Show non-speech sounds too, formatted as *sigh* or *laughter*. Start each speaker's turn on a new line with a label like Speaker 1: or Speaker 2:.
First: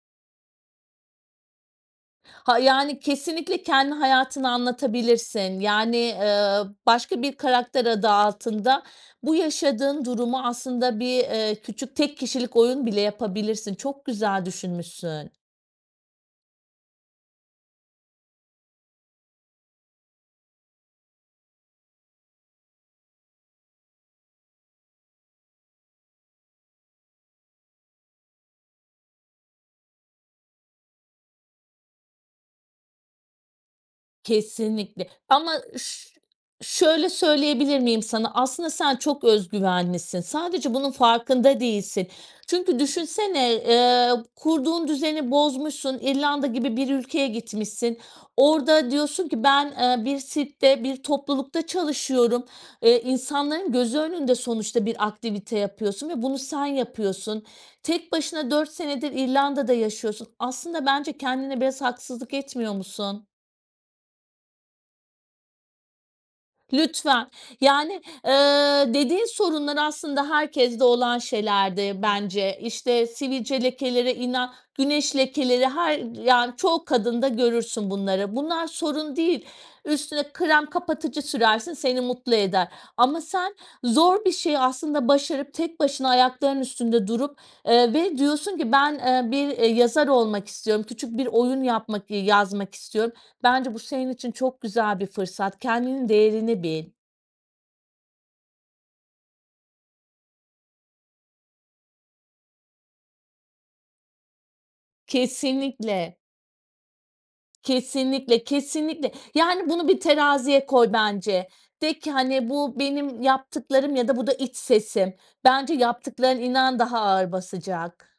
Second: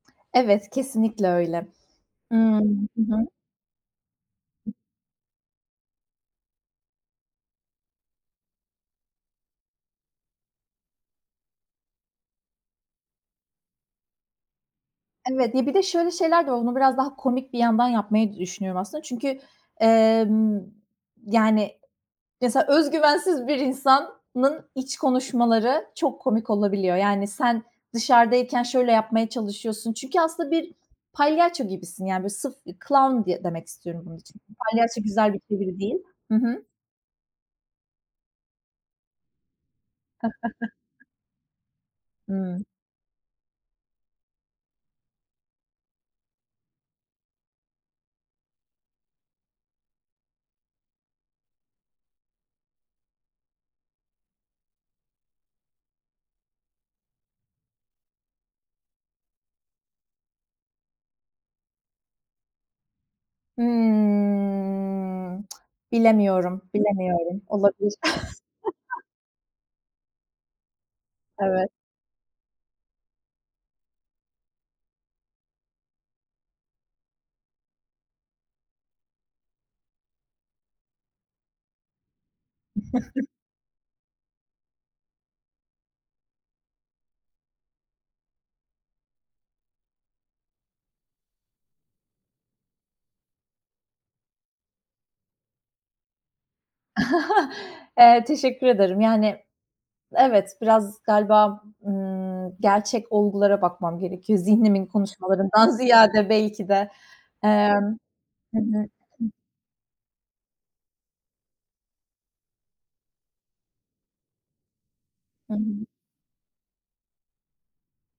Speaker 1: Evet, kesinlikle öyle.
Speaker 2: Ha,
Speaker 1: Imm,
Speaker 2: yani,
Speaker 1: hı hı.
Speaker 2: kesinlikle kendi hayatını anlatabilirsin, yani, eee, başka bir karakter adı altında bu yaşadığın durumu aslında bir, eee, küçük tek kişilik oyun bile yapabilirsin. Çok güzel düşünmüşsün.
Speaker 1: Evet, ya, bir de şöyle şeyler de oldu. Bunu biraz daha komik bir yandan yapmayı da düşünüyorum aslında çünkü, emm, yani, mesela özgüvensiz bir insanın iç konuşmaları çok komik olabiliyor. Yani sen dışarıdayken şöyle yapmaya çalışıyorsun çünkü aslında bir palyaço gibisin. Yani, böyle, sırf bir clown diye demek istiyorum bunun için. Palyaço
Speaker 2: Kesinlikle
Speaker 1: güzel bir
Speaker 2: ama
Speaker 1: çeviri değil.
Speaker 2: ş
Speaker 1: Hı hı.
Speaker 2: şöyle söyleyebilir miyim sana? Aslında sen çok öz güvenlisin sadece bunun
Speaker 1: *chuckles*
Speaker 2: farkında değilsin.
Speaker 1: Hıı.
Speaker 2: Çünkü düşünsene, eee, kurduğun düzeni bozmuşsun, İrlanda gibi bir ülkeye gitmişsin, orada diyorsun ki: "Ben, eee, bir sirkte, bir toplulukta çalışıyorum." Eee, insanların gözü önünde sonuçta bir aktivite yapıyorsun ve bunu sen yapıyorsun. Tek başına 4 senedir İrlanda'da yaşıyorsun. Aslında bence kendine biraz haksızlık etmiyor musun?
Speaker 1: Hımm, *tsk* bilemiyorum,
Speaker 2: Lütfen,
Speaker 1: bilemiyorum. Olabilir.
Speaker 2: yani, eee,
Speaker 1: *chuckles*
Speaker 2: dediğin sorunlar aslında herkeste olan
Speaker 1: Evet.
Speaker 2: şeylerdir bence, işte, sivilce lekeleri ila güneş lekeleri her, yani, çoğu kadında görürsün bunları. Bunlar sorun değil, üstüne krem kapatıcı sürersin seni mutlu eder ama
Speaker 1: *chuckles*
Speaker 2: sen zor bir şeyi aslında başarıp tek başına ayaklarının üstünde durup, eee, ve diyorsun ki "Ben, eee, bir, eee, yazar olmak istiyorum. Küçük bir oyun yapmak iii, yazmak istiyorum." Bence bu senin için çok güzel bir fırsat. Kendinin değerini bil.
Speaker 1: *chuckles* Eee, teşekkür ederim. Yani, evet, biraz galiba, ımm, gerçek olgulara bakmam gerekiyor zihnimin konuşmalarından
Speaker 2: Kesinlikle.
Speaker 1: ziyade belki de. Emm.
Speaker 2: Kesinlikle,
Speaker 1: Hı hı.
Speaker 2: kesinlikle.
Speaker 1: *unintelligible*
Speaker 2: Yani, bunu bir teraziye koy bence. De ki, hani, "Bu benim yaptıklarım ya da bu da iç sesim."
Speaker 1: Hı
Speaker 2: Bence
Speaker 1: hı.
Speaker 2: yaptıkların, inan, daha ağır basacak.